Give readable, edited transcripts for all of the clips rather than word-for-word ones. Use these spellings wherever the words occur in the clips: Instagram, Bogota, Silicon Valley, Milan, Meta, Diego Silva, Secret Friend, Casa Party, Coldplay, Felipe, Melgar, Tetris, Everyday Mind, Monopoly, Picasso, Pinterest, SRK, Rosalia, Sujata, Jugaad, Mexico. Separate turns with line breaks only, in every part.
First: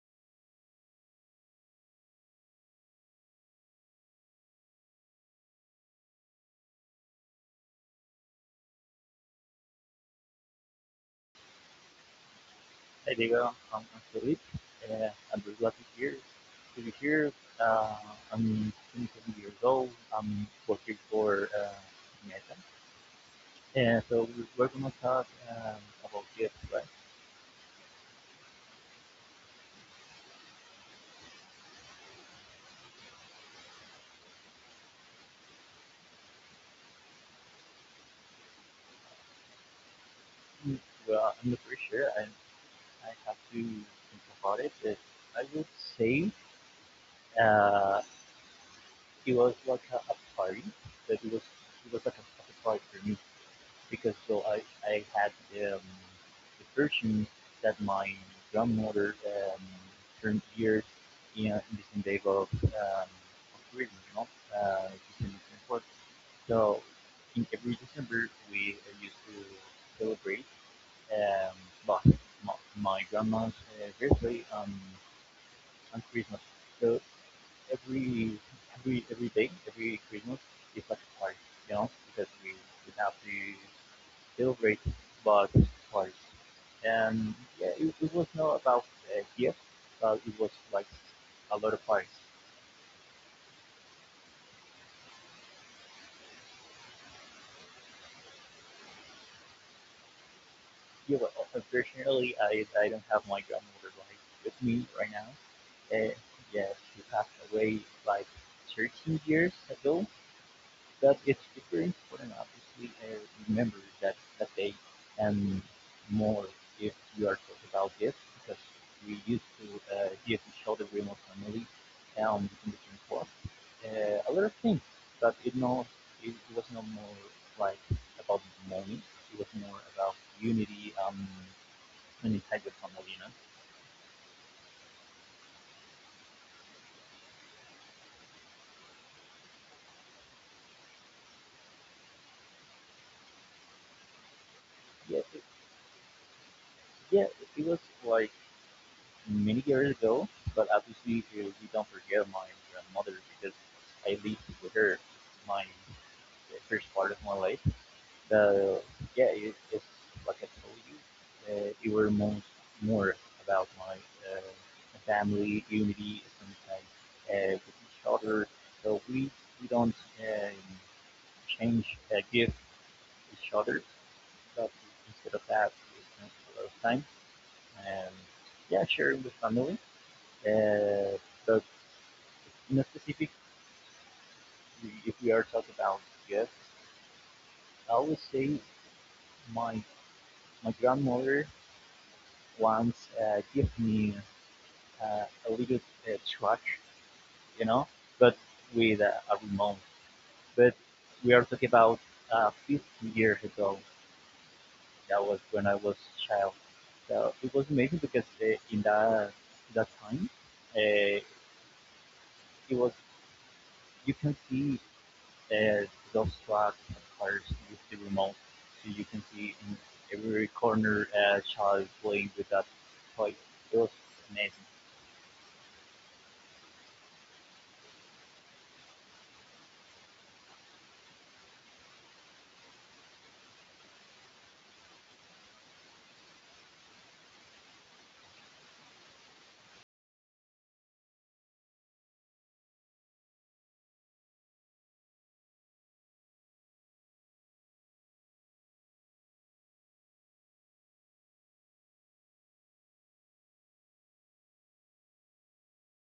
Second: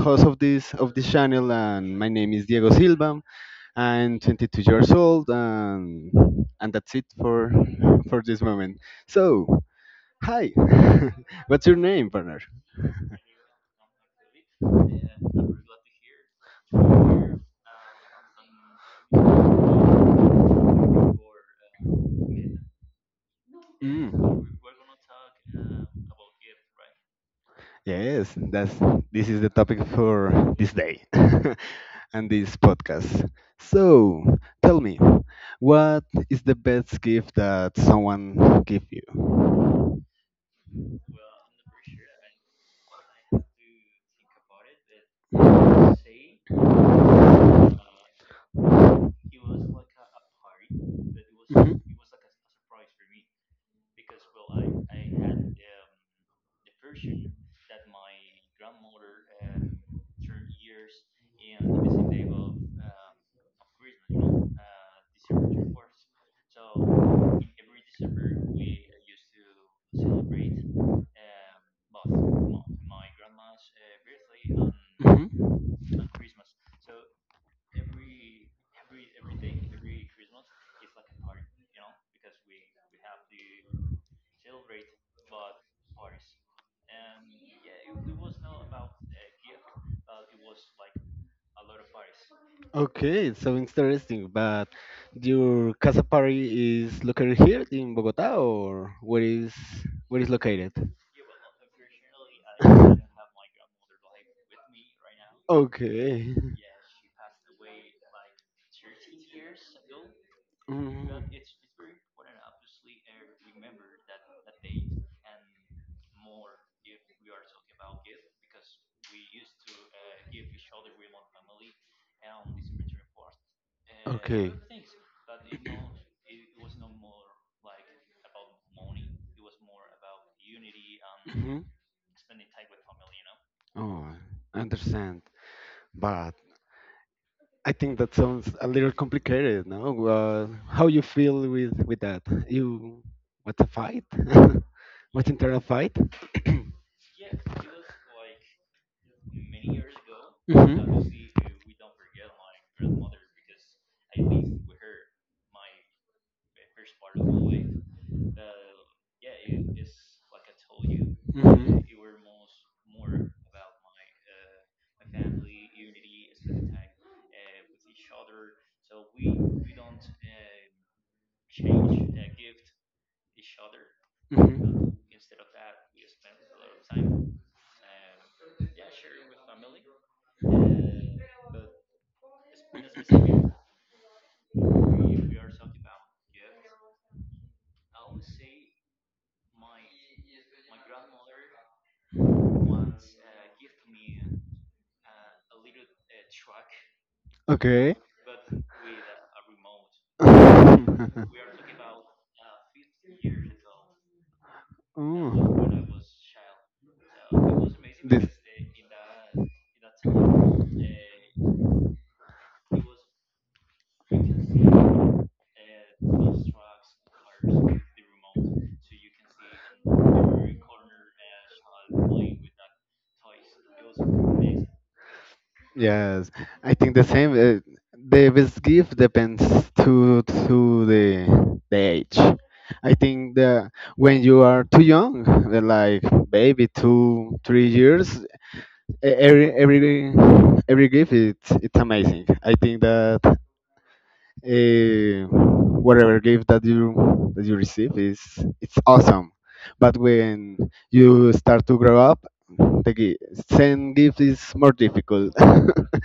host of this channel, and my name is Diego Silva. I'm 22 years old, and that's it for for this moment. So, hi. What's your name, partner?
Hey Diego, I'm Felipe. Uh, I'm just years. Here to be here. Uh, I'm 27 years old. I'm working for Meta. And
Mm.
we're going to talk about gifts, right?
Yes, that's this is the topic for this day and this podcast. So, tell me, what is the best gift that someone gave you?
Mm, well, I'm not pretty sure. I have to think about it. But I would say uh, it was like a party, but it was like a party for me. Because I had um, the version that my grandmother turned years in the day of, tourism, you know, uh, December. So in every December we used to celebrate um, but my, my grandma's birthday
Mhm. Mhm.
on Christmas. So every every every day, every Christmas is like a party, you know, because we have to Gilbert but horse, and yeah, it was not about here, but it was like a lot of horse.
Okay, so interesting. But your Casa Party is located here in Bogota, or where is located?
Yeah, but unfortunately, I don't have my grandmother like with me right now. Uh,
Okay.
yeah, she passed away like 13 years ago. But it's very important obviously remember that they and more if you are talking about gifts because we used to give each other remote family in the gym club a lot
Mm.
of things but it no it was no more like about money, it was more about unity and inside the family, you know.
Oh, I understand. But I think that sounds a little complicated, no? How you feel with that? You what a fight?
yeah
What
it,
internal fight?
yeah, it was like many years ago, but obviously we don't forget my grandmother because I lived with her my the first part of my life. The yeah, it's like I told you, it were most more about my uh, family unity sometimes with each other. So we don't um, change gift each other,
Hmm. Mm-hmm.
but instead of that, we spend a lot of time and yeah, sharing with family uh, but in a specific, if we are talking about gifts, I always say my my grandmother once gave me a little truck, you know,
Okay.
but with a remote. But we are talking about 15 years ago. That was when I
Oh.
was a child. So it was amazing
This.
because in that time, it was you can see There those tracks of cars with the remote, so you can see in every corner a child playing with that toy. It was amazing.
Yes, I think the same. The best gift depends to the age. I think the when you are too young, like baby 2 3 years, e- every every every gift it's amazing. I think that uh, whatever gift that you receive is it's awesome. But when you start to grow up, the gi- send gift is more difficult.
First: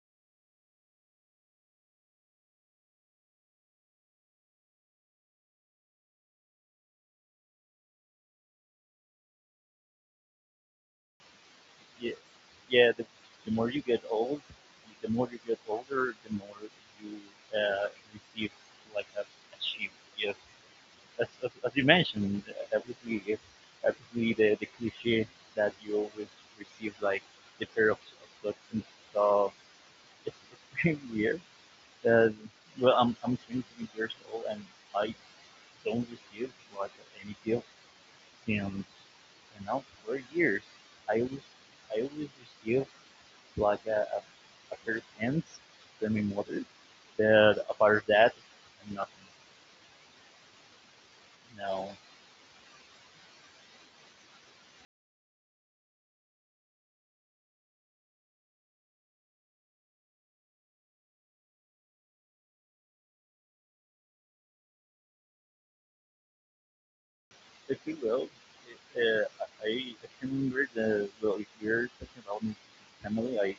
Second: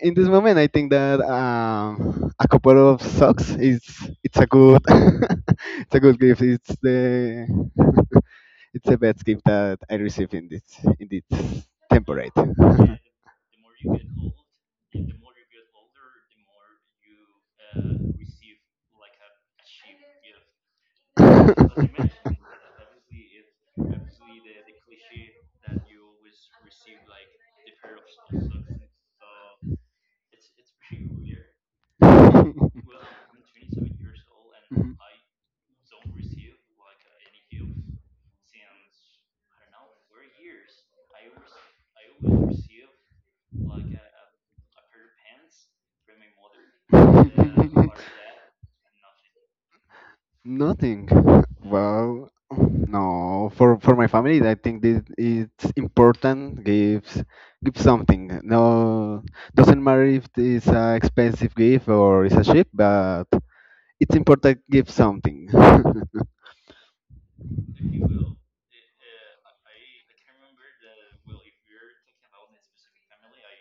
In this moment, I think that a couple of socks is it's a good it's a good gift. It's the it's the best gift that I received in this
Yeah,
temporary.
yeah. The more you get old, the more you get older, the more you uh, receive like a chip. Yes, as you mentioned, obviously, if, obviously the cliche that you always receive like the pair of socks and stuff. It's pretty weird, because well, I'm 23 years old and I don't receive like any gift since you know 4 years. I always I always receive like a pair of pants from my mother, but apart of that, nothing.
Nothing.
No,
Well, no. For my family, I think this it's important. Give something. No, doesn't matter if it's an expensive gift or it's a cheap, but it's important. Give something.
if you will, I can remember the well if you're talking about my family,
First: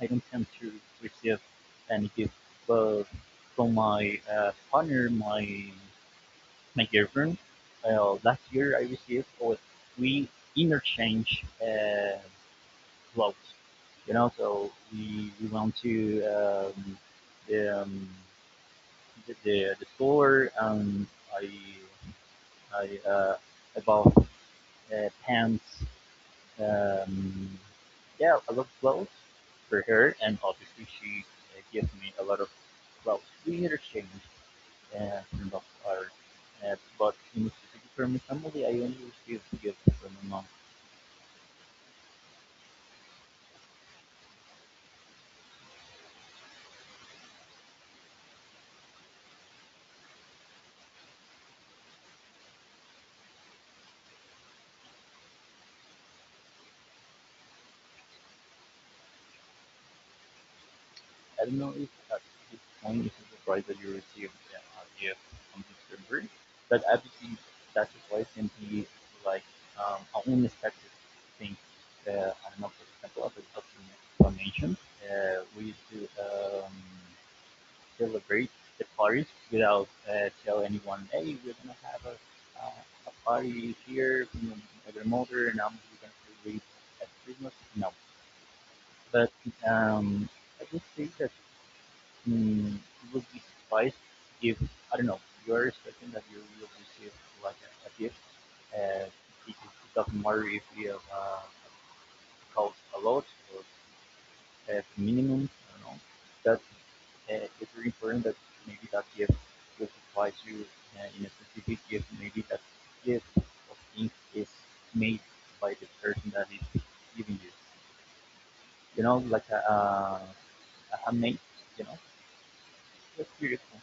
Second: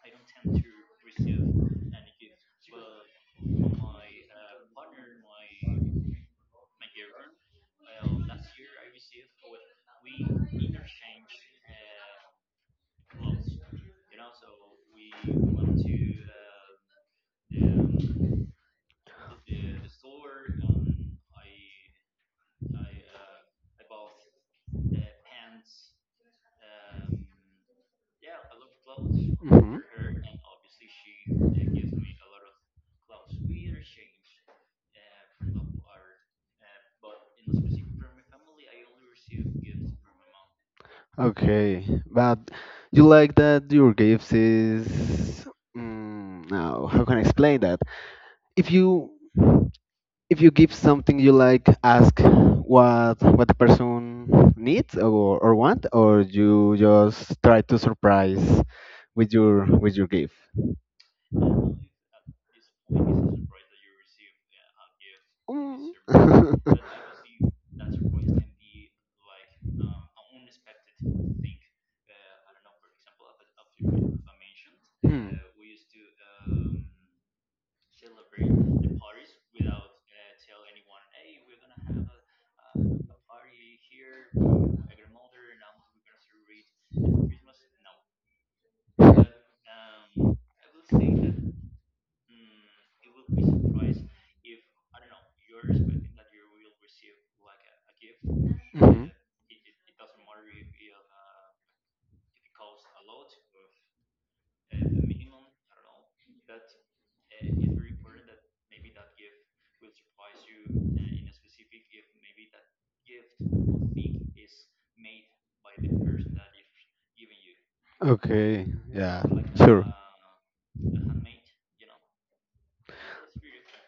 I don't tend to receive any gift, but from my partner, my girlfriend. Last year I received or we interchange clothes. You know, so we went to the, um, the store and I I uh, I bought pants. Um, yeah, a lot of clothes
Mhm,
for
mhm.
her, and obviously she gave me a lot of clothes. We interchanged uh, of art. But in specific for my family, I only received gifts from my mom.
Okay, but you like that your gifts is now how can I explain that? If you if you give something you like, ask what the person needs or want, or you just try to surprise with your gift.
I don't know if at this point it's a surprise that you received a gift on
Mm.
December, but obviously that surprise can be like an unexpected thing. I don't know, for example, as an explanation,
Hmm. Mhm.
we used to celebrate the parties without tell anyone, hey, we're gonna have a party here, you know, my grandmother and I'm gonna celebrate at Christmas. No, but um, I would say that mm it would be surprised if I don't know you're expecting that you will receive like a gift. Uh, it doesn't matter if you have cost a lot or as minimum. I don't know. That it's very important that maybe that gift specifies you in a specific gift. Maybe that gift of things is made by the person that is giving you.
Okay,
You know,
yeah,
like
sure.
a handmade, you know, that's beautiful.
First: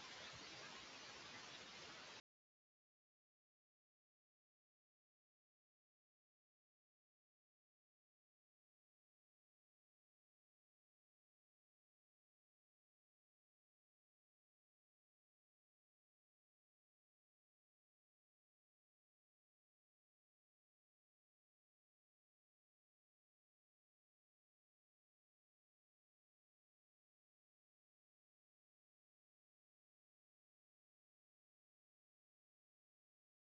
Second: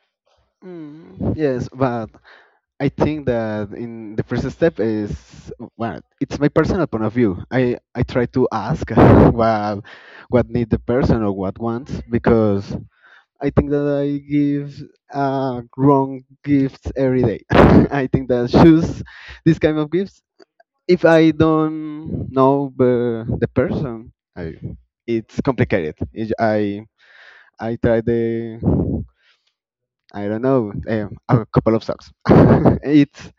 Mm, yes, but I think that in the first step is, well, it's my personal point of view. I try to ask what what need the person or what wants because I think that I give wrong gifts every day. I think that I choose this kind of gifts if I don't know the person. It's complicated. I try the I don't know a couple of socks. it's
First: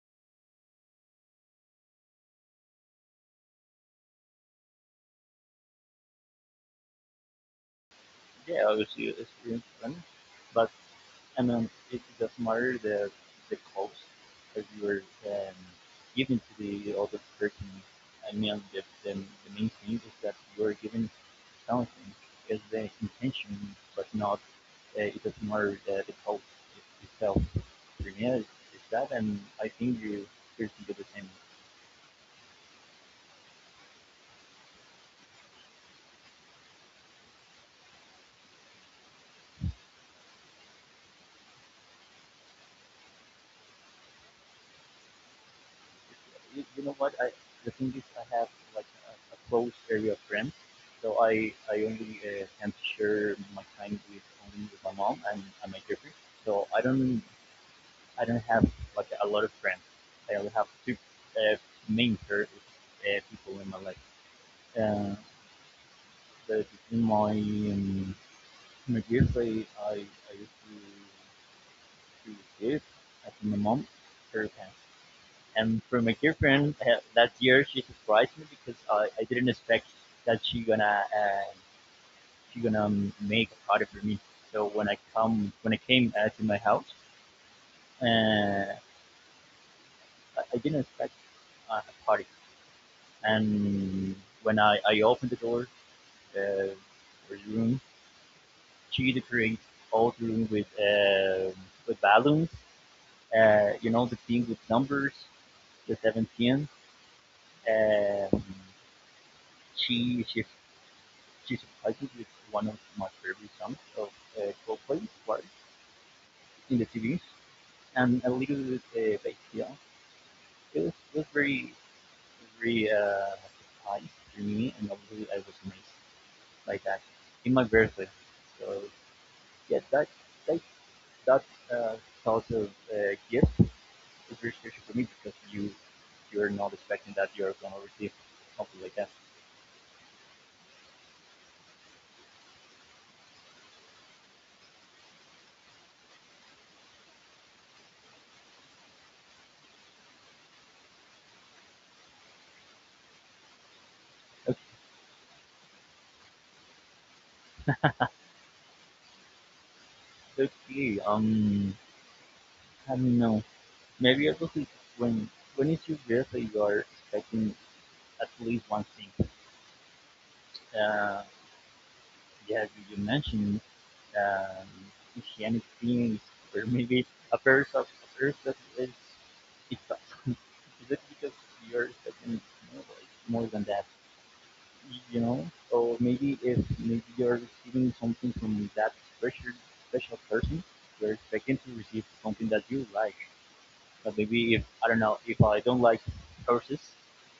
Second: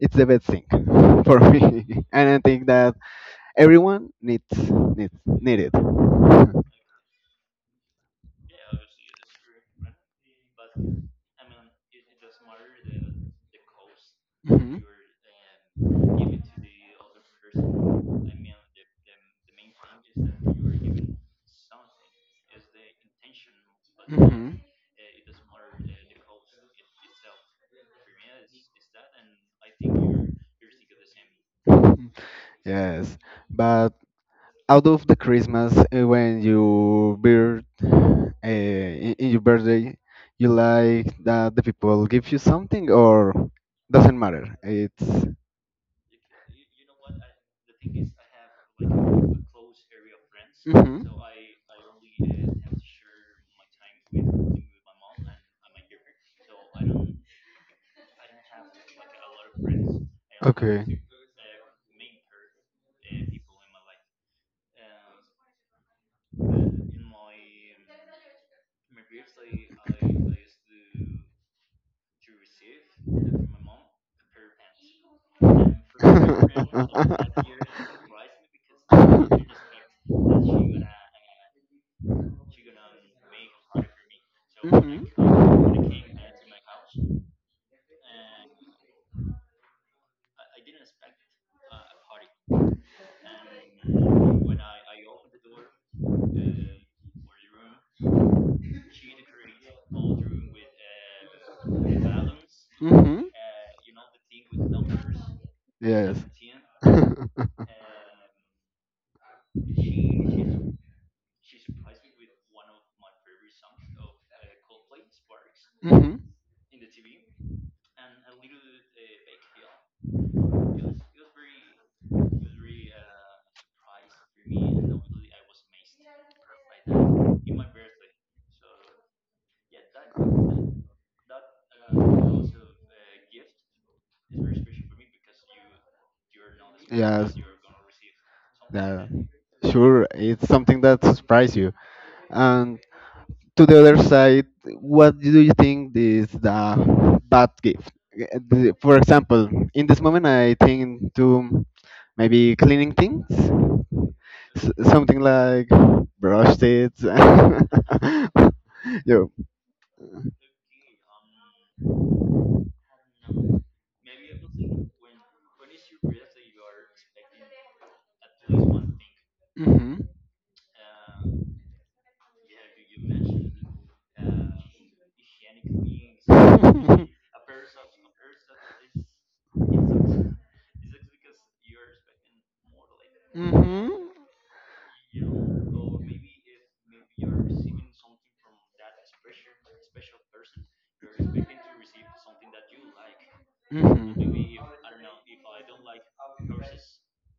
it's the best thing for me, and I think that everyone need it.
Yeah, obviously it's really fun, but I mean, it doesn't matter the cost that
Mhm.
you are giving to the other person. I mean, the main thing is that you are giving something because the intention, was not it was more the cult itself. For me, it's that, and I think you can do the same.
But. Hmm. Yes, but out of the Christmas, when you birth, in your birthday, you like that the people give you something or doesn't matter. It's the
You know what? I the thing is, I have like a close area of friends, so I only can share my time with only with my mom and my girlfriend. So I don't have like a lot of friends. I only have
Okay.
two uh, main people in my life. Uh, that in my um, in my kids I used to to give as my mom her pants. And for my girlfriend that year she surprised me because I didn't expect that she gonna make a party for me. So
Hmm.
when I came to my house, uh, I didn't expect a party. And I opened the door, uh, her room she decorates all the room with balloons.
Hmm.
You know the thing with numbers, the
Yes.
17. Um, she she she surprises with one of my favorite songs of Coldplay, "War"
Hmm.
in the TV, and a little bit bass. You it was very very uh, surprise to me, and obviously I was amazed by that in my birthday. So yeah, that that that uh, sort of gift it's very special for me because you're not expecting that
Yeah, yes.
you're gonna receive something like that.
Yeah. That. Sure, it's something that surprised you. And to the other side, what do you think is the bad gift? For example, in this moment, I think to maybe cleaning things, something like brush it. Yeah.
Okay, I don't know. Maybe I will think when when it's your birthday, you are expecting at least one thing.
Mhm.
Uh, yeah, mentioned um, Christianic things, or maybe a pair that is it's
It
is it because you're expecting more, like, more than that?
Mhm.
You know. So maybe if maybe you're receiving something from that special special person, you're expecting to receive something that you like. But
Mhm.
maybe if I don't know, if I don't like horses,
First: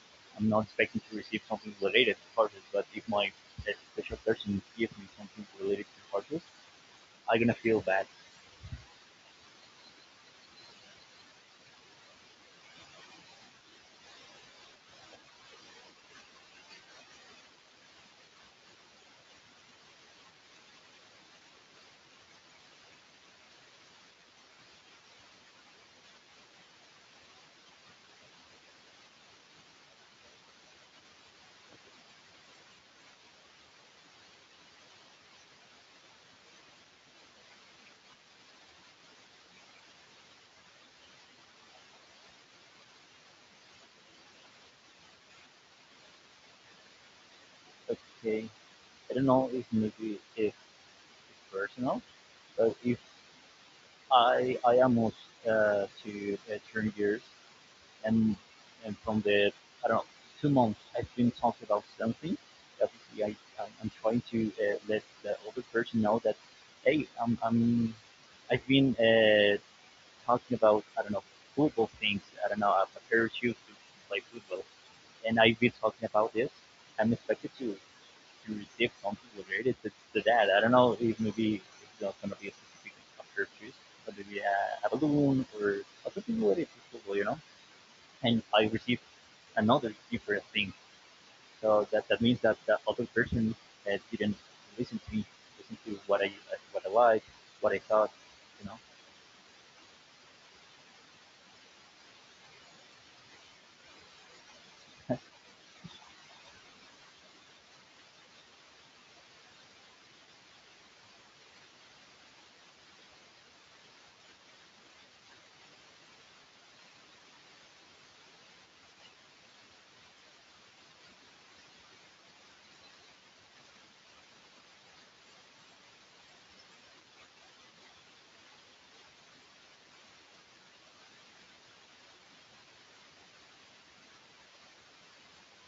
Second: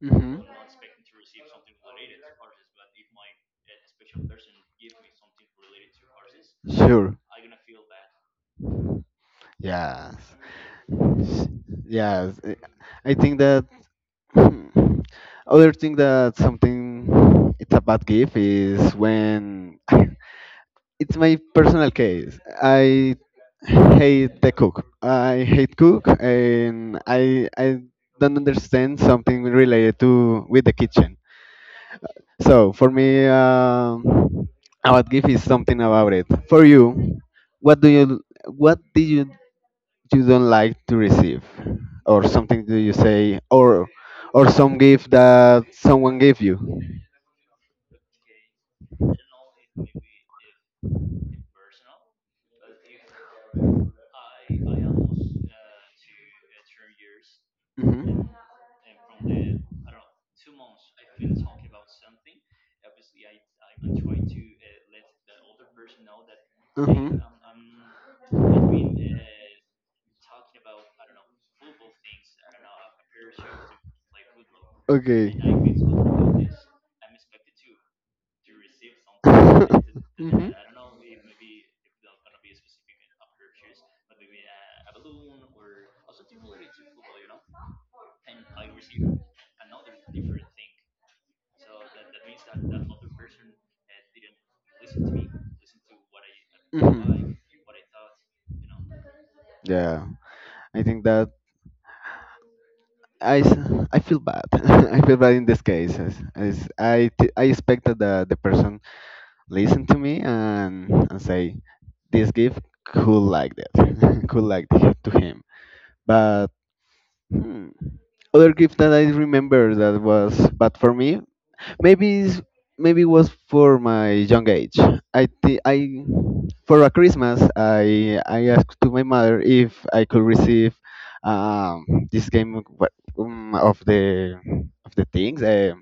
Mhm.
I'm not expecting to receive something related to horses. But if my special person gives me something related to horses,
Sure.
I'm gonna feel bad.
Yes. I mean, yes. I think that. Hmm. Other thing that something it's a bad gift is when it's my personal case. I hate the cook. I hate cook, and I don't understand something related to with the kitchen. So for me, a bad gift is something about it. For you, what do you what did you you don't like to receive or something do you say or some gift that someone gave you.
Okay, I don't know if maybe if it's personal, but if I almost to turn gears
Hmm.
and and from the I don't know 2 months I've been talking about something. Obviously, I'm- trying to let the other person know that hey,
Hmm.
I'm I've been talking about I don't know football things. I don't know I've a parachute to play football,
Okay.
and I've been talking about this. I'm expected to receive something related to that.
Mhm.
I don't know if maybe it's not gonna be a specific parachute, but maybe a balloon or something related to football. You know and I received another different thing. So that means that the other person didn't listen to me, listen to what I
Mhm.
like, what I thought, you know.
Yeah, I think that I feel bad. I feel bad in these cases. I expected that the person listen to me and say this gift could like that, could like that to him. But hmm, other gift that I remember that was bad for me, maybe it's- maybe it was for my young age. I for a Christmas I asked to my mother if I could receive, um, this game of, of the things,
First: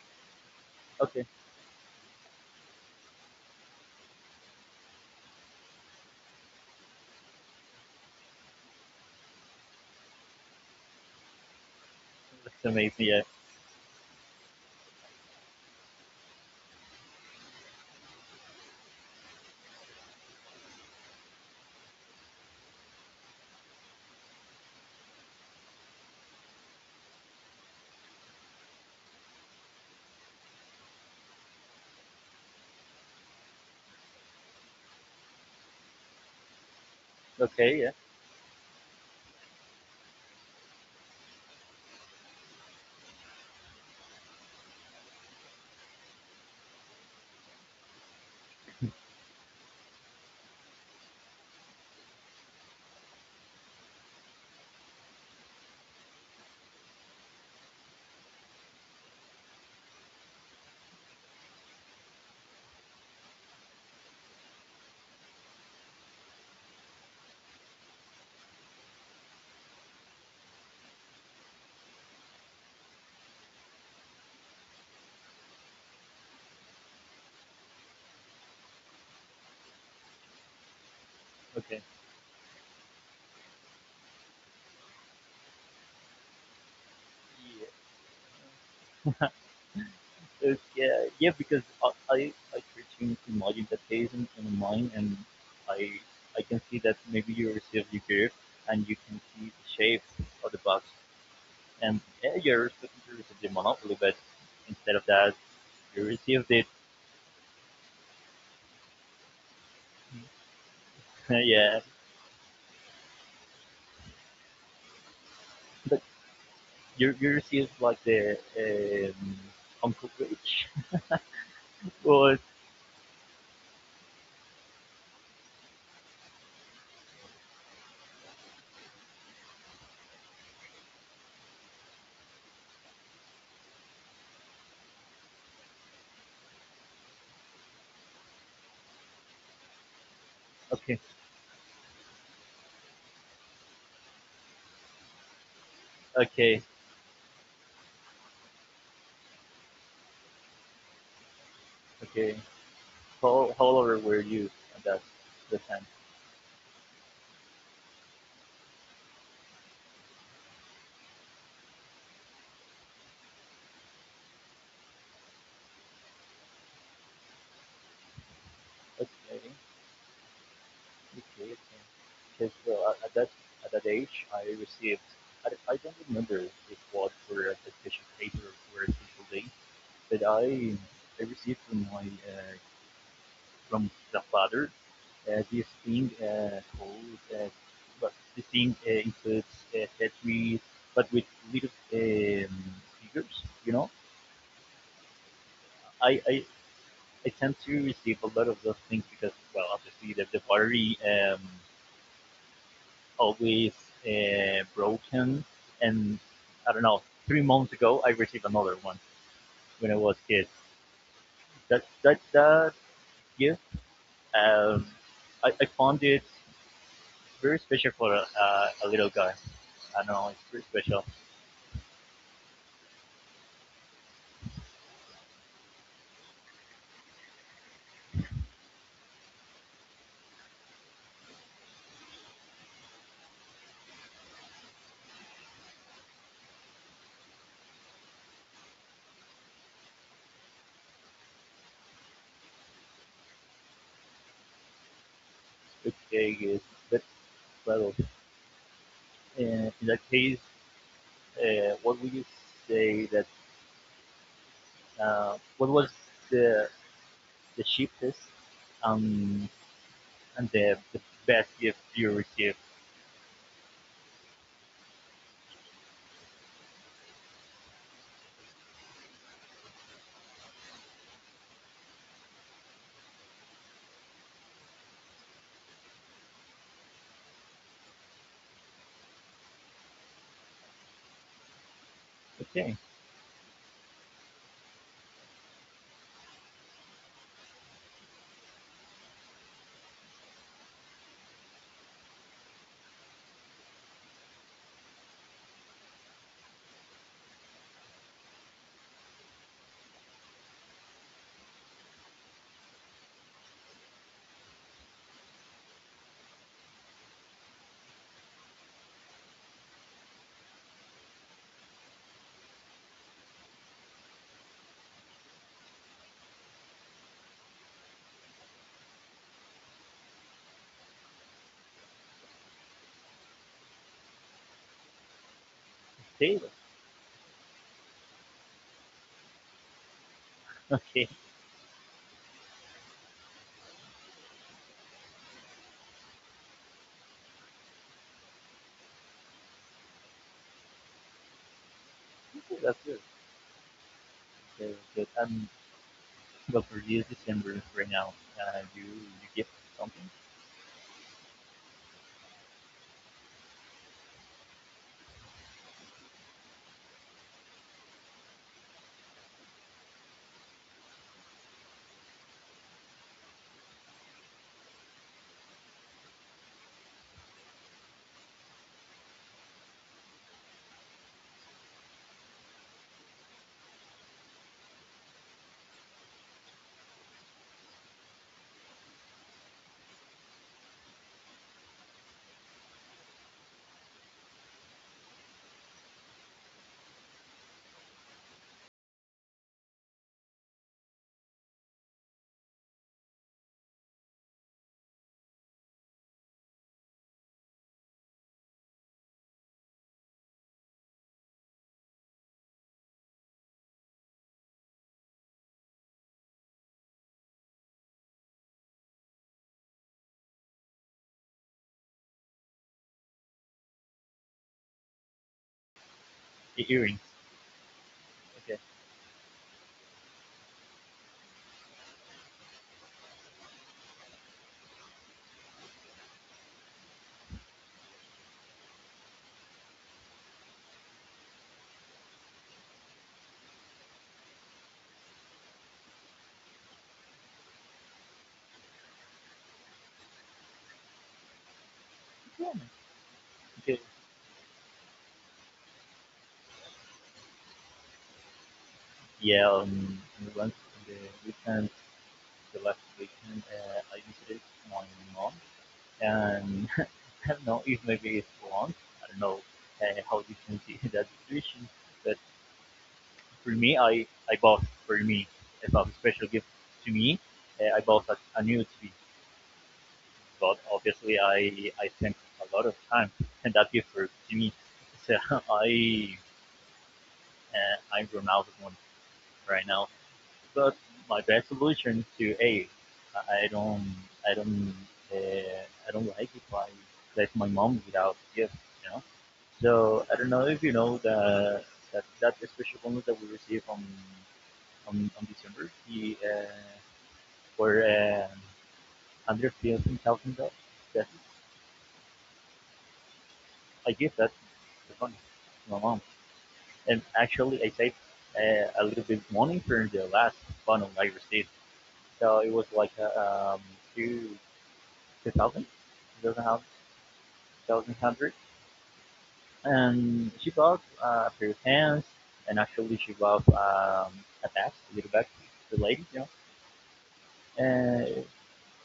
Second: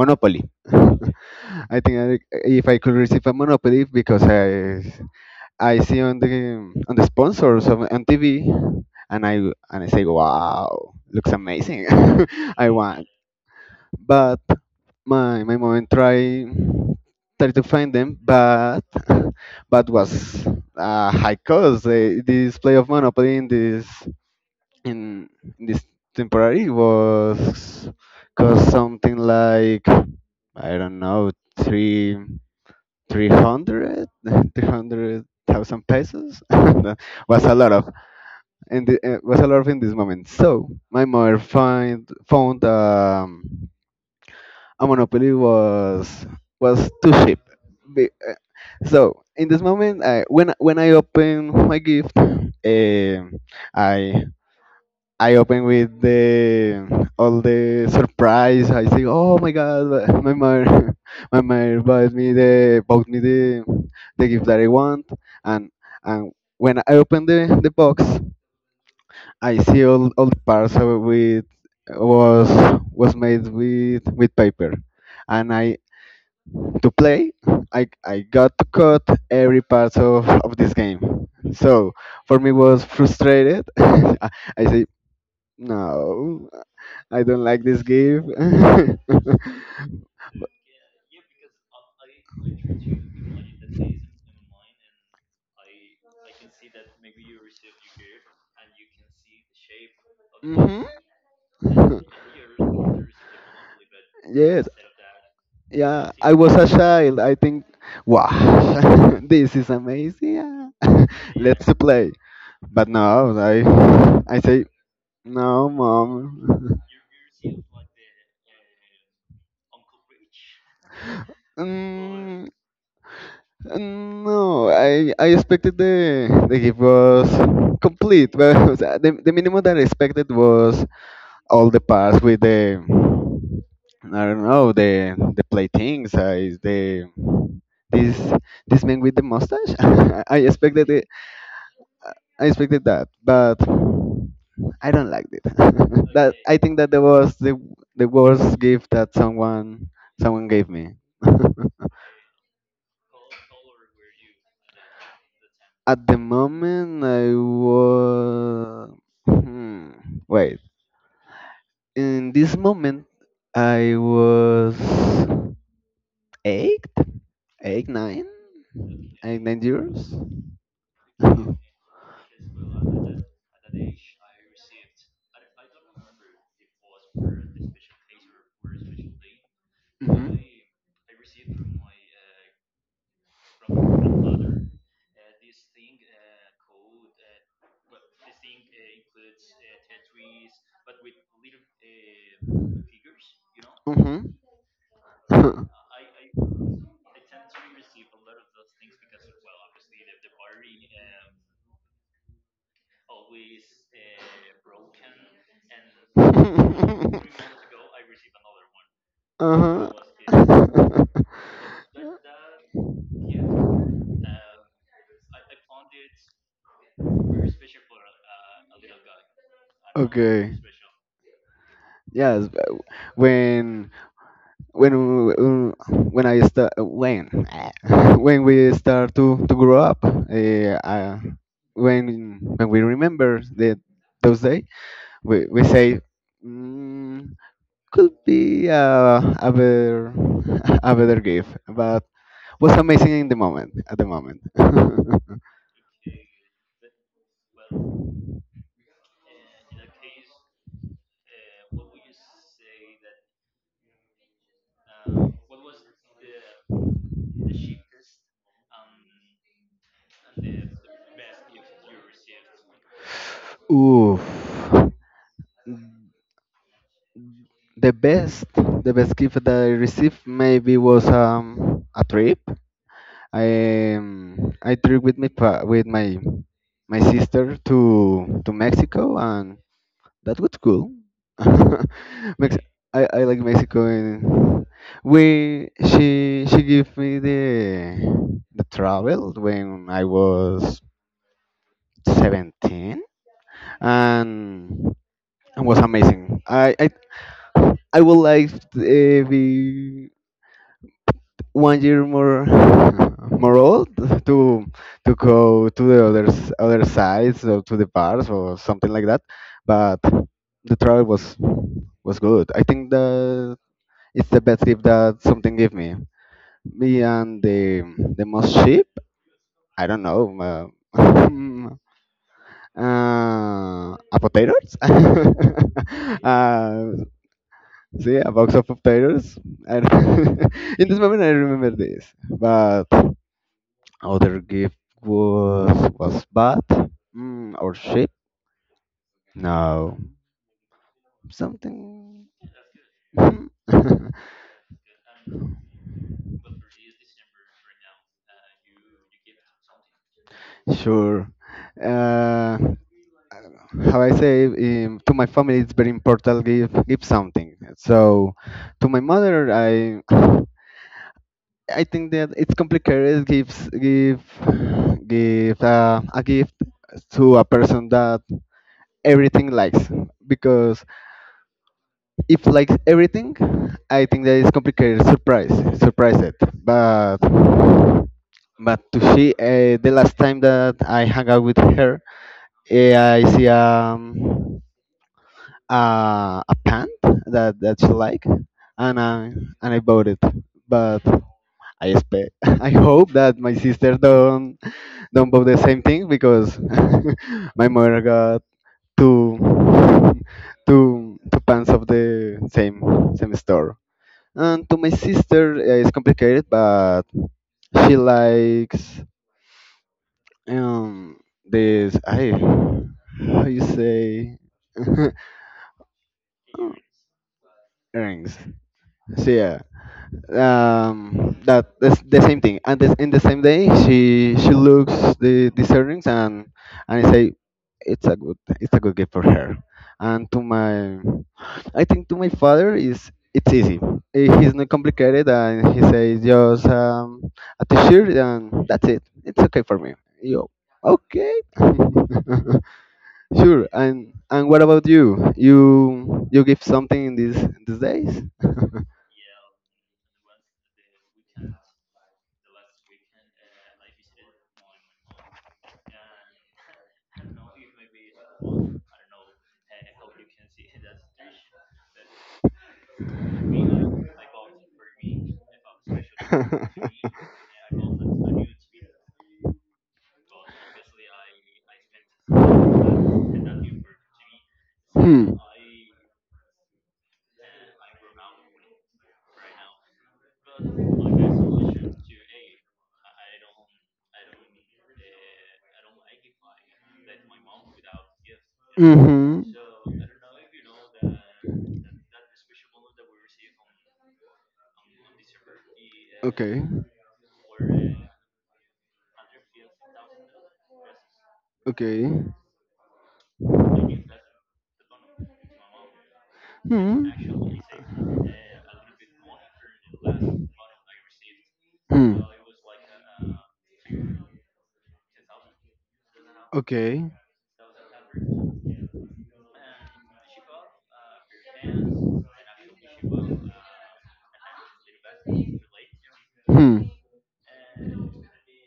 Monopoly.
Okay,
I think, if I could receive a Monopoly because I see on the sponsors on TV and I say, wow, looks amazing.
that's
I want
amazing. Yeah.
but my mom try to find them, but but was high cost. This play of Monopoly in in, this temporary was cost something like I don't know three hundred 300,000 pesos. That was a lot
Okay. Yeah.
of, and was a lot of in this moment. So my mother find found. A monopoly was too cheap. Be- So in this moment, when I open my gift, I I open with the all the surprise. I say, oh my god, my mother, my mother bought me the gift that I want, and when I open the box, I see all the parts of it with, was was made with paper, and I to play, I got to cut every part of this game.
Okay.
So for me was frustrated. I say no, I
Yeah.
don't like this game.
Okay. Yeah. yeah, because I try to imagine that case in mind, and I I can see that maybe you receive your gift, and you can see the shape of the box,
Mhm.
and yeah, you're supposed to receive the monopoly, but
Yes,
instead of that, you
yeah,
received
I
it
was a child. I think, wow, this is amazing. Yeah.
yeah,
Let's play. But now I say no,
but
mom.
you received like the um, uncle rich. What?
Um, no, I expected the gift was complete, but o sea, the minimum that I expected was all the parts with the I don't know the play things. Is the this this man with the mustache? I
Okay,
expected it. I expected that, but I don't like it. that
okay,
I think that was the worst gift that someone gave me.
okay. How old were you at that the time?
At the moment, I was. Hmm, wait. In this moment, I was eight, eight, nine,
Okay,
eight, 9 years.
okay. Because well, at that age, I received. I don't remember if what for a special paper or for a special day, but
Mhm.
I received from my from the father. This thing called, well, this thing includes Tetris, but with little figures. You know,
Mm-hmm. Uh,
I, I I tend to receive a lot of those things because, well, obviously the battery always broken, and I don't know.
three
Three months ago, I received another one when I was a
It
kid.
was.
That that that gift, um, I found it very special for a little guy. I know it's very special.
Yes, but when when when when we start to grow up, when we remember that those day, we say, mm, could be a better a better gift, but was amazing in the moment at the moment.
Cupcake is best product. In that case, what would you say that what was the cheapest, um, and the best gift you received?
Oof, the best gift that I received maybe was, a trip, I trip with with my sister to Mexico, and that was cool.
Okay,
Mex- I like Mexico, and we she gave me the travel when I was 17, and it was amazing. I would like to, be one year more more old to to go to other sides or to the bars or something like that, but the travel was good. I think that it's the best gift that something gave me, and the most cheap. I don't know, a potatoes,
table.
uh, see, a box of potatoes. I don't-
Okay,
in this moment I remember this, but other gift was bat, or sheep. No, something.
that's good.
Hmm.
That's good. And, well, for this December right now. You give something.
Sure. Uh, how I say, to my family, it's very important, give something. So to my mother, I think that it's complicated. give a gift to a person that everything likes because if like everything, I think that is complicated. Surprise it. But to she, the last time that I hung out with her, I see, a pant that she like, and I bought it. But I expect, I hope that my sister don't buy the same thing because my mother got two two pants of the same store. And to my sister, it's complicated, but she likes, um this. I how you say,
The earrings.
earrings.
Okay.
So yeah, that's the same thing. And in the same day she looks these earrings, and I say, it's a good, gift for her. And to my I think to my father, is it's easy. He's not complicated and he says just, a t-shirt, and that's it, it's okay for me, yo. Okay.
Yeah. Okay.
Sure, and what about you give something in these days?
Yeah. Once the, we can the last weekend, I visited my mom, and I don't know if maybe it's wrong. I don't know how you can see that situation, but for me, I
Hmm.
I bought for me as a special gift to me. I bought a new TV, but obviously I spent a lot of time and that gift for to me. So I I'm grown out of one right now, got my resolution to, hey, I don't, I don't, I don't like if I left my mom without gift, you know.
Mm-hmm.
So I don't know if you know the that that special bonus that we received on December, the
Okay.
for $115,000. That,
Okay.
I give that the money to my mom, and
Hmm.
actually I saved a little bit money for the last bonus I received. So
Hmm.
it was like two 2000, 2000,
Okay.
and she bought a pair of pants, and actually she bought a tax, a little back, to the lady.
Hmm.
And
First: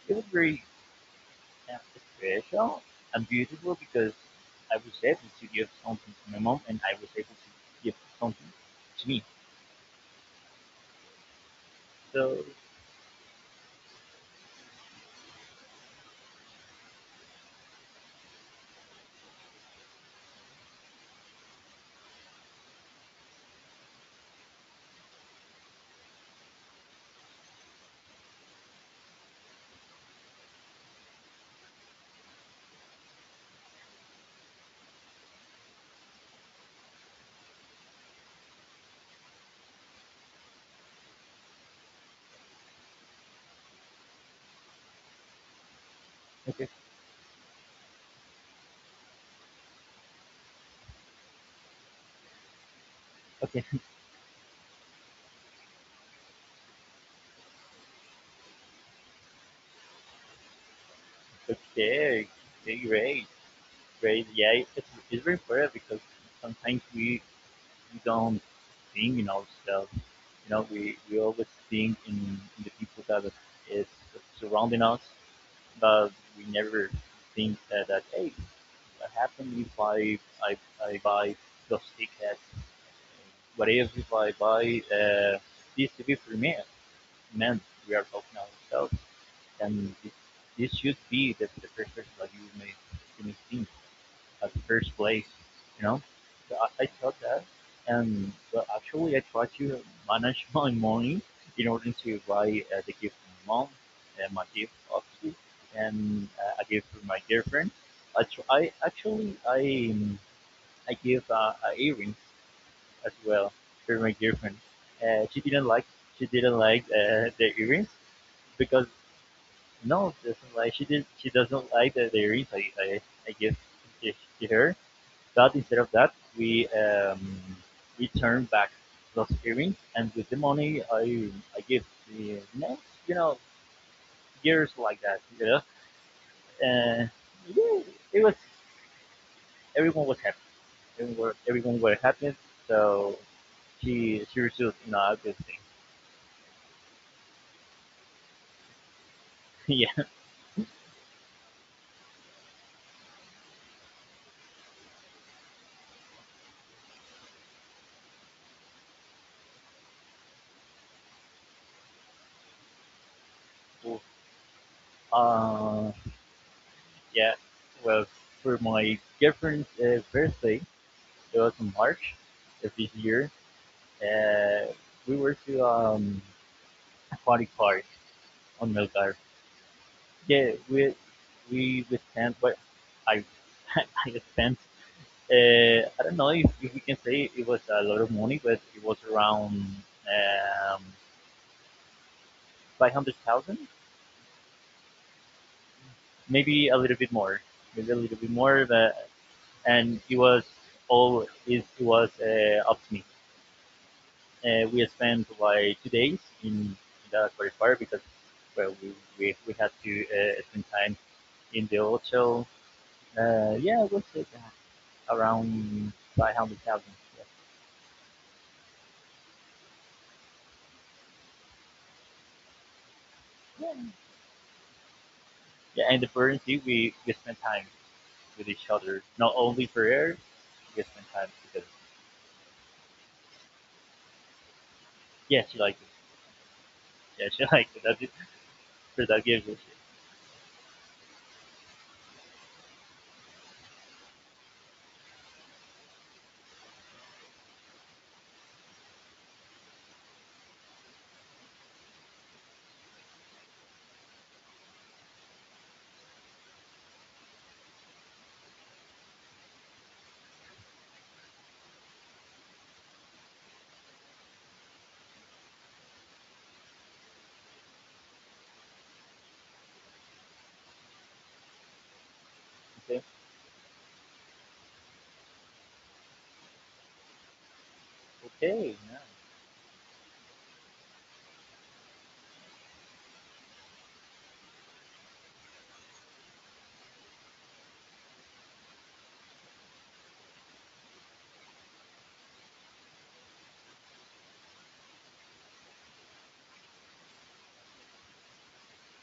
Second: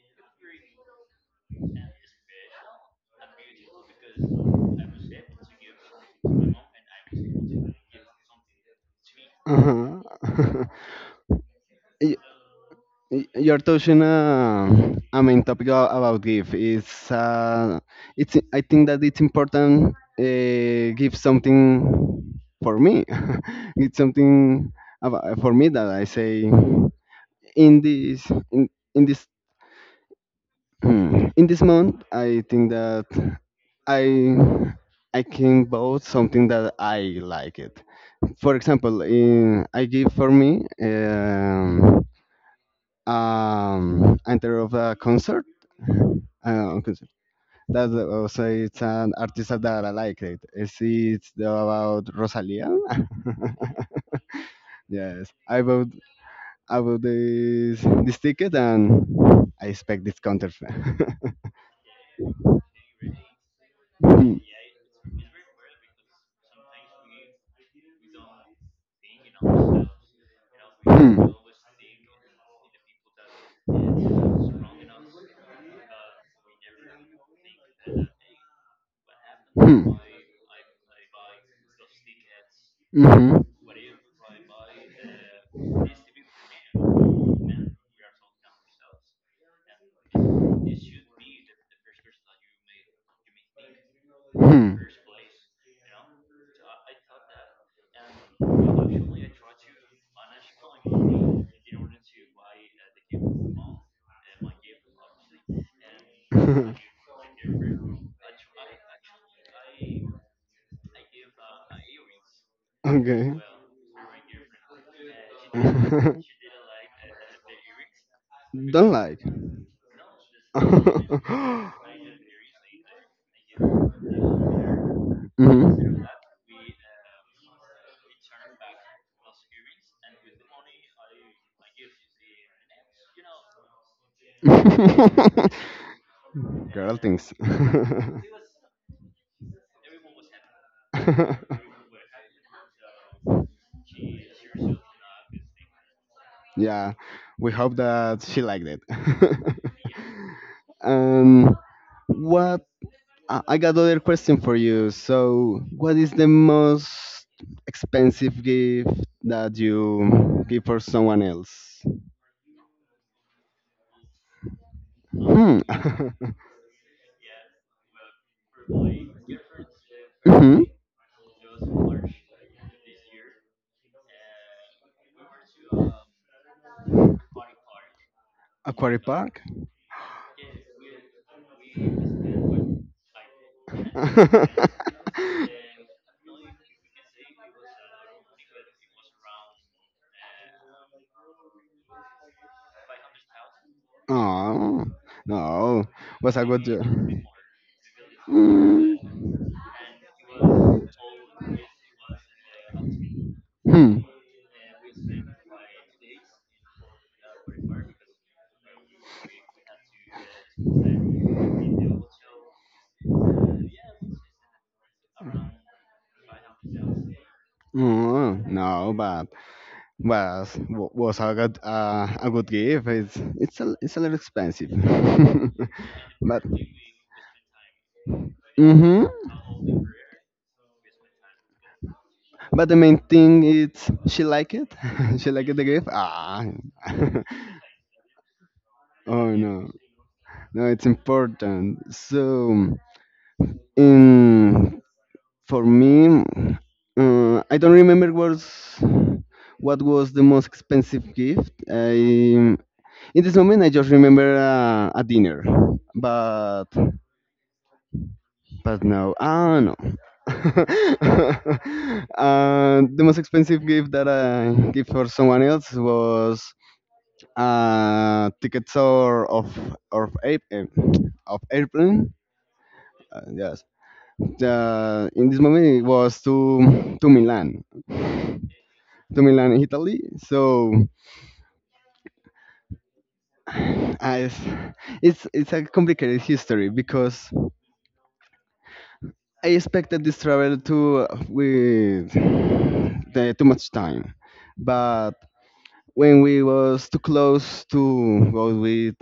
it was very uh, special and beautiful because I was able to give something to my mom, and I was able to give something to me.
Uh-huh. Y-
So,
You're touching a main topic, about give. It's I think that it's important, give something for me. It's something about, for me, that I say in this, in this in this month. I think that I I can vote something that I like it. For example, I give for me, enter of a concert
okay,
uh, concert. That also it's an artist that I like it. It's about Rosalia.
okay.
Yes, I bought this ticket and I expect this concert.
Okay, great, great. Yeah, it's very important because sometimes we don't think in ourselves. You know, we,
Hmm.
we always think in the people that is surrounding us, but we never think that, hey, what happens if
Hmm.
I buy those tickets?
Mhm.
What if I buy this TV me? Man, we are talking ourselves, and this should be the first person that you may think at the
Hmm.
first place, you know. So I thought that, and but actually I tried to manage my money in order to buy the gift for my mom and my gift obviously, and a gift for my girlfriend. I, tr- I actually I give a earring as
Okay.
well for my girlfriend. Uh, she didn't like she didn't like the earrings because
Don't like.
no doesn't like she did she doesn't like the earrings I give to, her. But instead of that,
Mhm.
we returned back those earrings, and with the money, I give the next years like that, you know. And,
Girl things.
yeah, it was everyone was happy. Everyone were happy. So she received a good thing.
Yeah, we hope that she liked it.
Yeah.
um, what? I got other question for you. So, what is the most expensive gift that you give for someone else? Hmm.
Uh, yeah. Well, for my girlfriend's birthday,
Hmm.
it was in March of this year. Uh, we were to aquatic park on
Aquatic
Melgar.
Park?
Yeah, we spent. Well, I I spent. I don't know if we can say it was a lot of money, but it was around um, five hundred thousand,
Oh, no. Was a good
maybe a
job.
little bit more, maybe a little bit more.
Mm.
But and it was all it was up to me.
Hmm.
We spent like 2 days in the qualifier because, well, we had to spend time in the hotel. Yeah, what's it? Around 500,000.
Oh, no, but was was a good gift. It's it's
Yeah.
a, it's a little expensive,
Yeah, and the first
but
thing we spend time with each other,
hmm
not only prayer, we spend time because,
but the main thing is she like it. She
yeah,
like
she
the
likes it.
gift. Ah,
Yeah, she likes it. That's it. So that
oh,
gives us
no,
shit.
no, it's important. So, in for me, I don't remember was what was the most expensive gift. I In this moment, I just remember a dinner, but but no, ah, no. The most expensive gift that I give for someone else was tickets or of ape, of airplane.
Okay,
Yes, in this moment it was to Milan,
okay, nice.
to Milan, Italy. So I, it's a complicated history because I expected this travel to with too much time, but when we was too close to go with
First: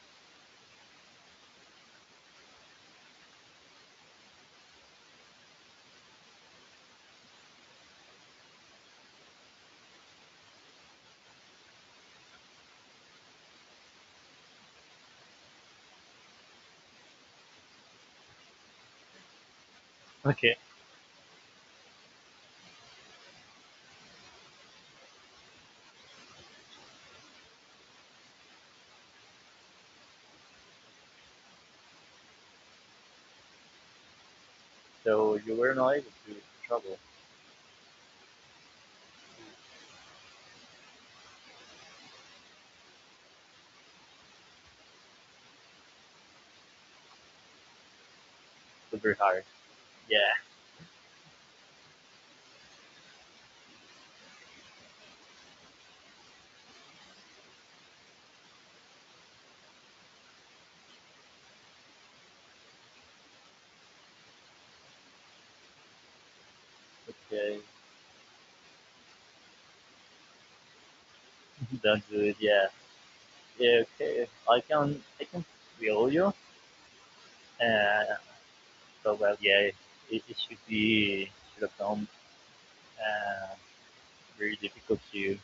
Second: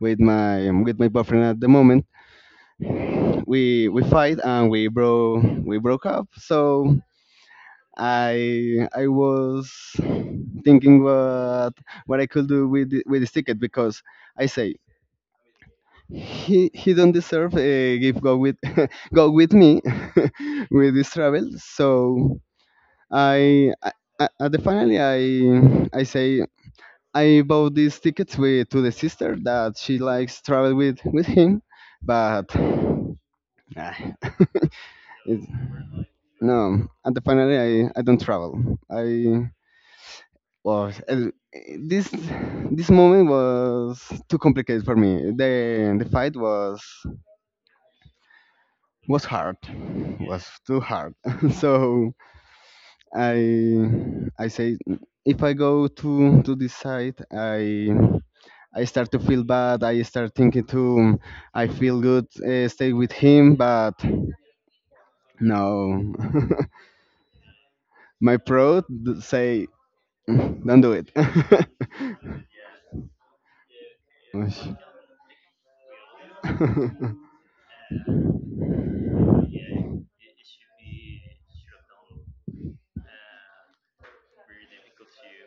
with my um, with my boyfriend at the moment, we fight and we broke up. So I was thinking what I could do with this ticket because I say he don't deserve a give go with go with me
Okay.
with this travel. So I, I at the finally I say I bought these tickets with to the sister that she likes travel with him, but ah,
So
it's,
you were not able to
no.
trouble.
At the finally I don't travel. I was this this moment was too complicated for me. The fight was
It's very
was
hard.
hard,
Yeah,
was too hard. So I say if I go to this site. I start to feel bad. I start thinking I feel good, stay with him, but no.
okay.
My say, "Mm, don't do it."
Don't do it. Yeah, yeah, okay. I
Ush.
can, I can feel you. Uh, so, well, yeah, it should be, should have come. Uh, very difficult to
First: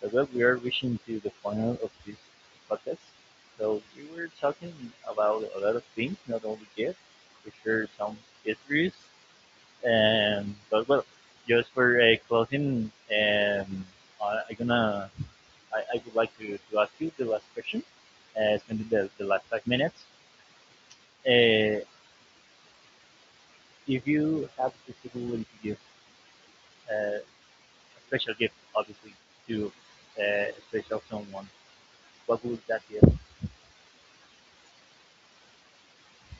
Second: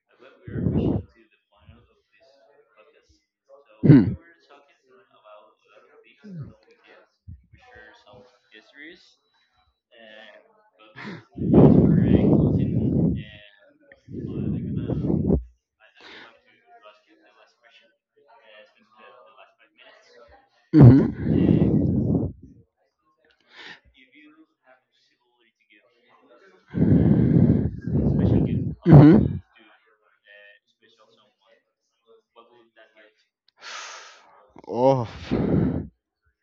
So, well, we are reaching to the final of this podcast, so we were talking about a lot of things, not only yet, we shared some histories, and but, well, just for closing, I, I gonna I would like to ask you the last question, spending the last 5 minutes.
Hmm. Mhm.
Uh, if you have the possibility to give uh, a special gift, obviously,
Mm-hmm.
to uh, a special someone, what would that be?
Oh,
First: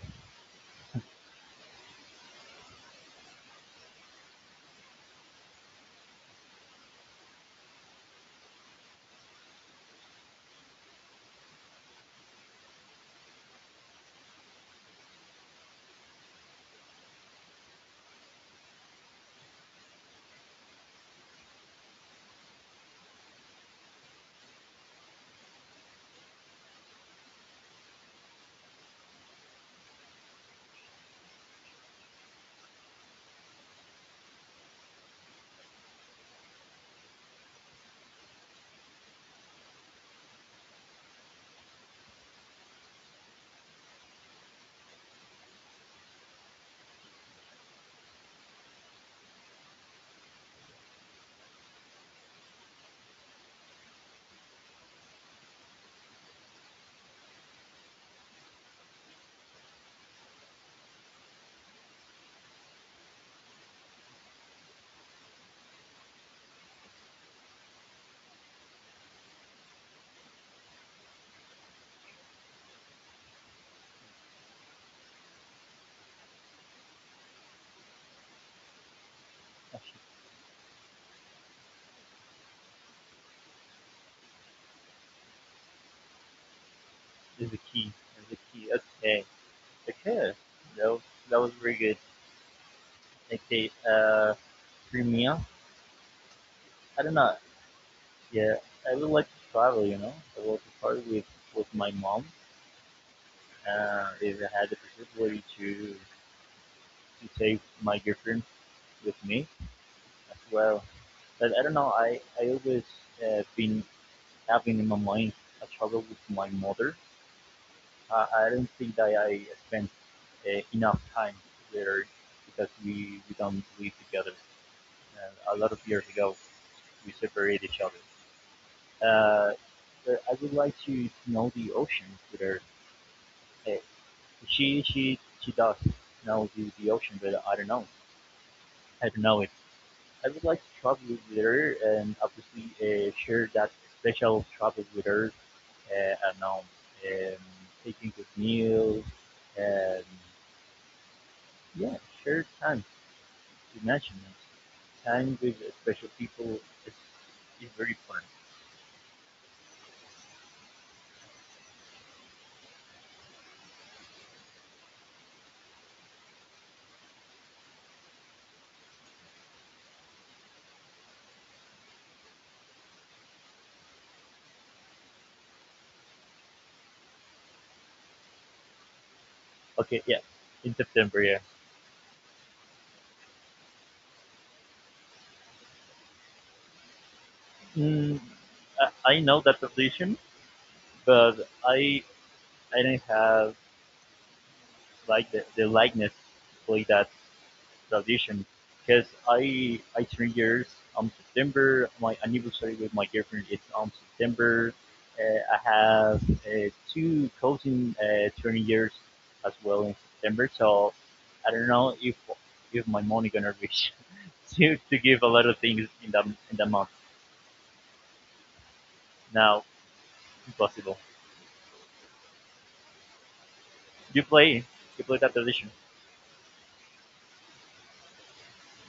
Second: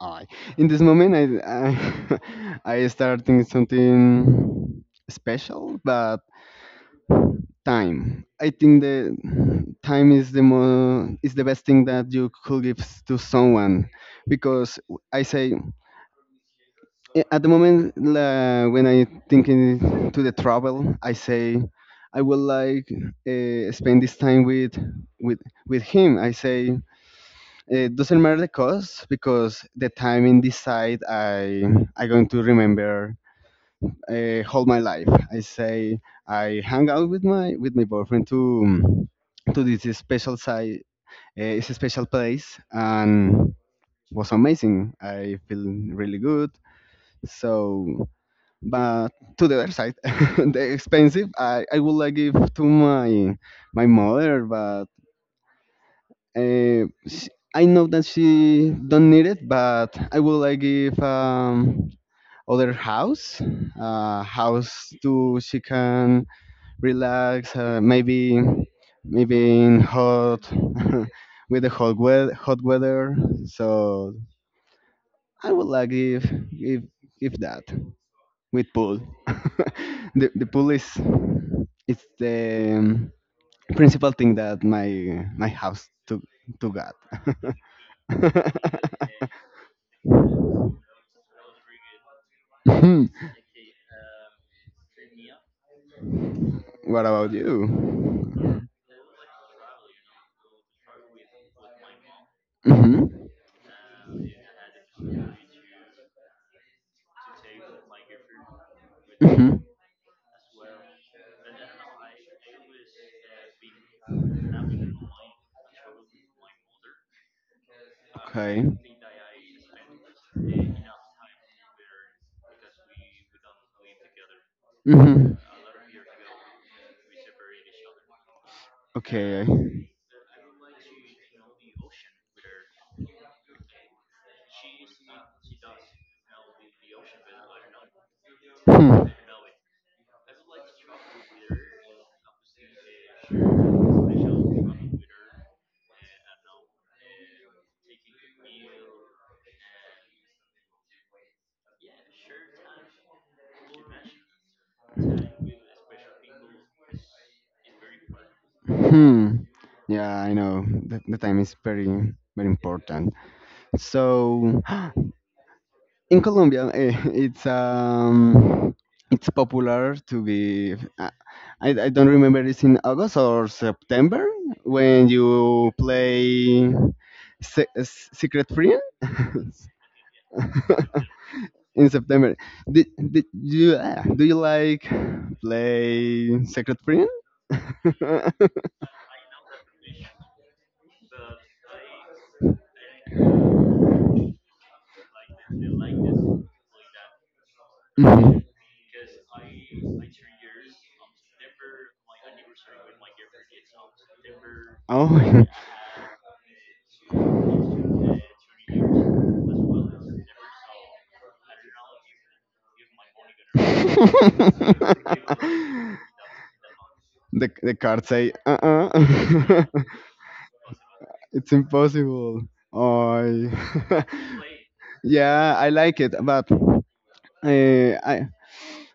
I. in this moment, I start thinking something special, but time. I think the time is the more is the best thing that you could give to someone, because I say at the moment when I thinking to the travel I say I would like spend this time with with him I say it doesn't matter the cost because the time in this side I going to remember all my life I say I hang out with my boyfriend to this special side. It's a special place and was amazing. I feel really good. So but to the other side, the expensive, I would like give to my mother, but sh I know that she don't need it, but I would like give other house, house to she can relax, maybe in hot with the hot weather, hot weather. So I would like give that with pool. The pool is it's the principal thing that my house to got.
Is the key. Is the key. Okay. Okay. That was, that was very good. Okay. For I
What
don't
about
know.
you?
Yeah, I would like to travel. You know, I would like to travel with my mom.
Hmm.
If I had the possibility to take my girlfriend with me
Hmm.
as well. But I don't know. I always been having in my mind a travel with my mother. I
Okay.
don't think that I spent enough time there because we don't live together.
Hmm.
A lot of years ago, we separated each other.
Okay.
Uh, I would like to know the ocean with her. Uh, she does know the ocean, but I don't know. I
Hmm.
don't know it. I would like to travel with her, and obviously share that special travel with her. I don't know, um, taking good meals and, yeah, sure time. Imagine it. Time with special people is, is very fun.
Hmm. Yeah, I know. That the time is very very important. So in Colombia, it's popular to give. I don't remember it's in August or September when you play Secret Friend
Okay, yeah, in September, yeah.
in September. Do you like play Secret Friend?
Mm, I know that position, but I
Hmm.
I don't have like the likeness to play that. Tradition, because I turn years on September. My anniversary with my girlfriend is on September.
Oh,
I have two cousin turning years as well in September. So I don't know if my money gonna reach to, give a lot of things in that month.
the card say uh
Now
uh
impossible.
It's impossible. I
You play you play that
Yeah, I
tradition?
like it, but I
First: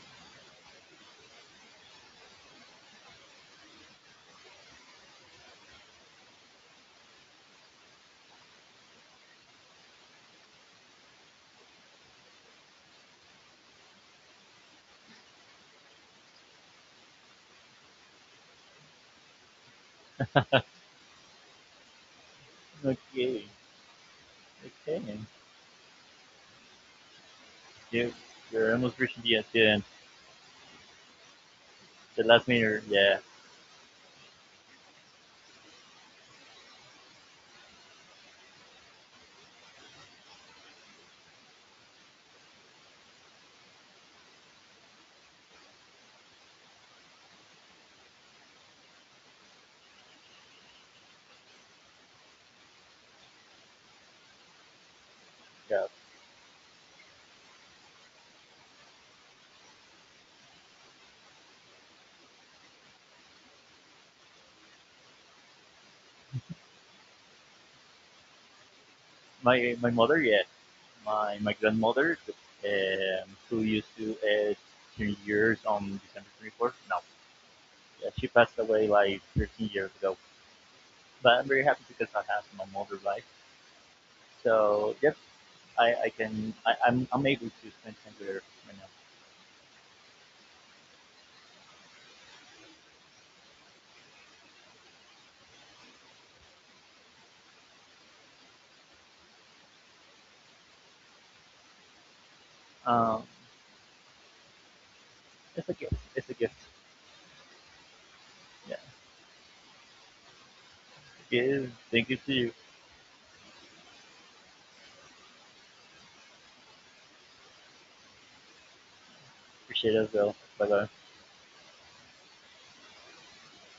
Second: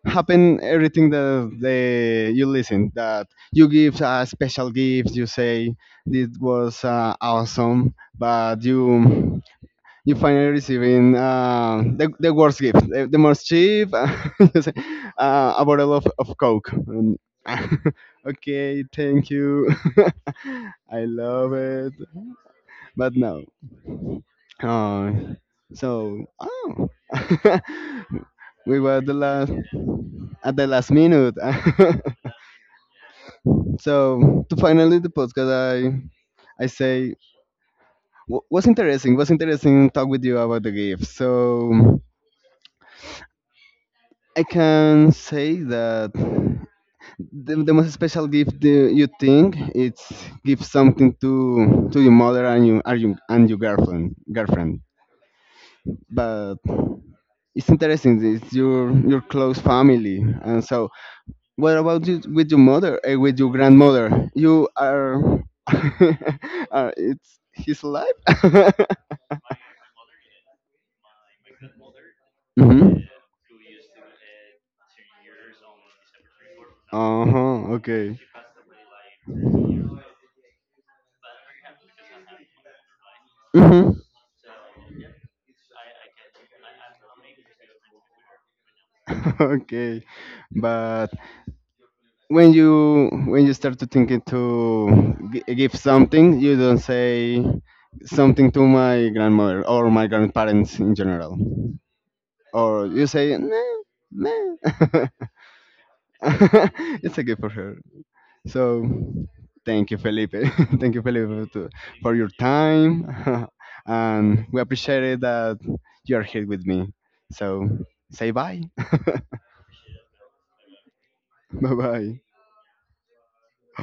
happen everything that you listen that you give a special gift. You say this was awesome, but you finally receiving the worst gift, the most cheap. You say, a bottle of coke. And okay, thank you. I love it but
Okay,
no.
okay.
Uh, so, oh,
You you're
we
almost
were the
reaching
last at the last minute.
the last minute. Yeah,
So to finally the podcast, I say, Was interesting. Was interesting talk with you about the gift. So I can say that the most special gift you think it's give something to your mother and you and your girlfriend.
yeah.
But it's interesting. It's your close family, and so what about you with your mother? With your grandmother, you are. Are it's his life.
My mother, yes. My grandmother,
Hmm.
who used to turn years on December 24th. No,
Uh huh.
yeah, she
Okay.
passed away like 13 years ago. But I'm very happy because I have my mother life.
Mm-hmm.
So, yep, I'm able to spend time with her right
Okay, but when you start to think it to give something you don't say something to my grandmother or my grandparents in general
now.
or you say nah, nah.
It's a gift. It's a gift.
It's a gift for her,
Yeah,
so thank you, Felipe.
it's
Thank you,
a
Felipe,
gift. Thank you
for
to
your
you.
time. And we appreciate it that you are here with me, so say bye.
Appreciate it as well. Bye bye.
Bye bye.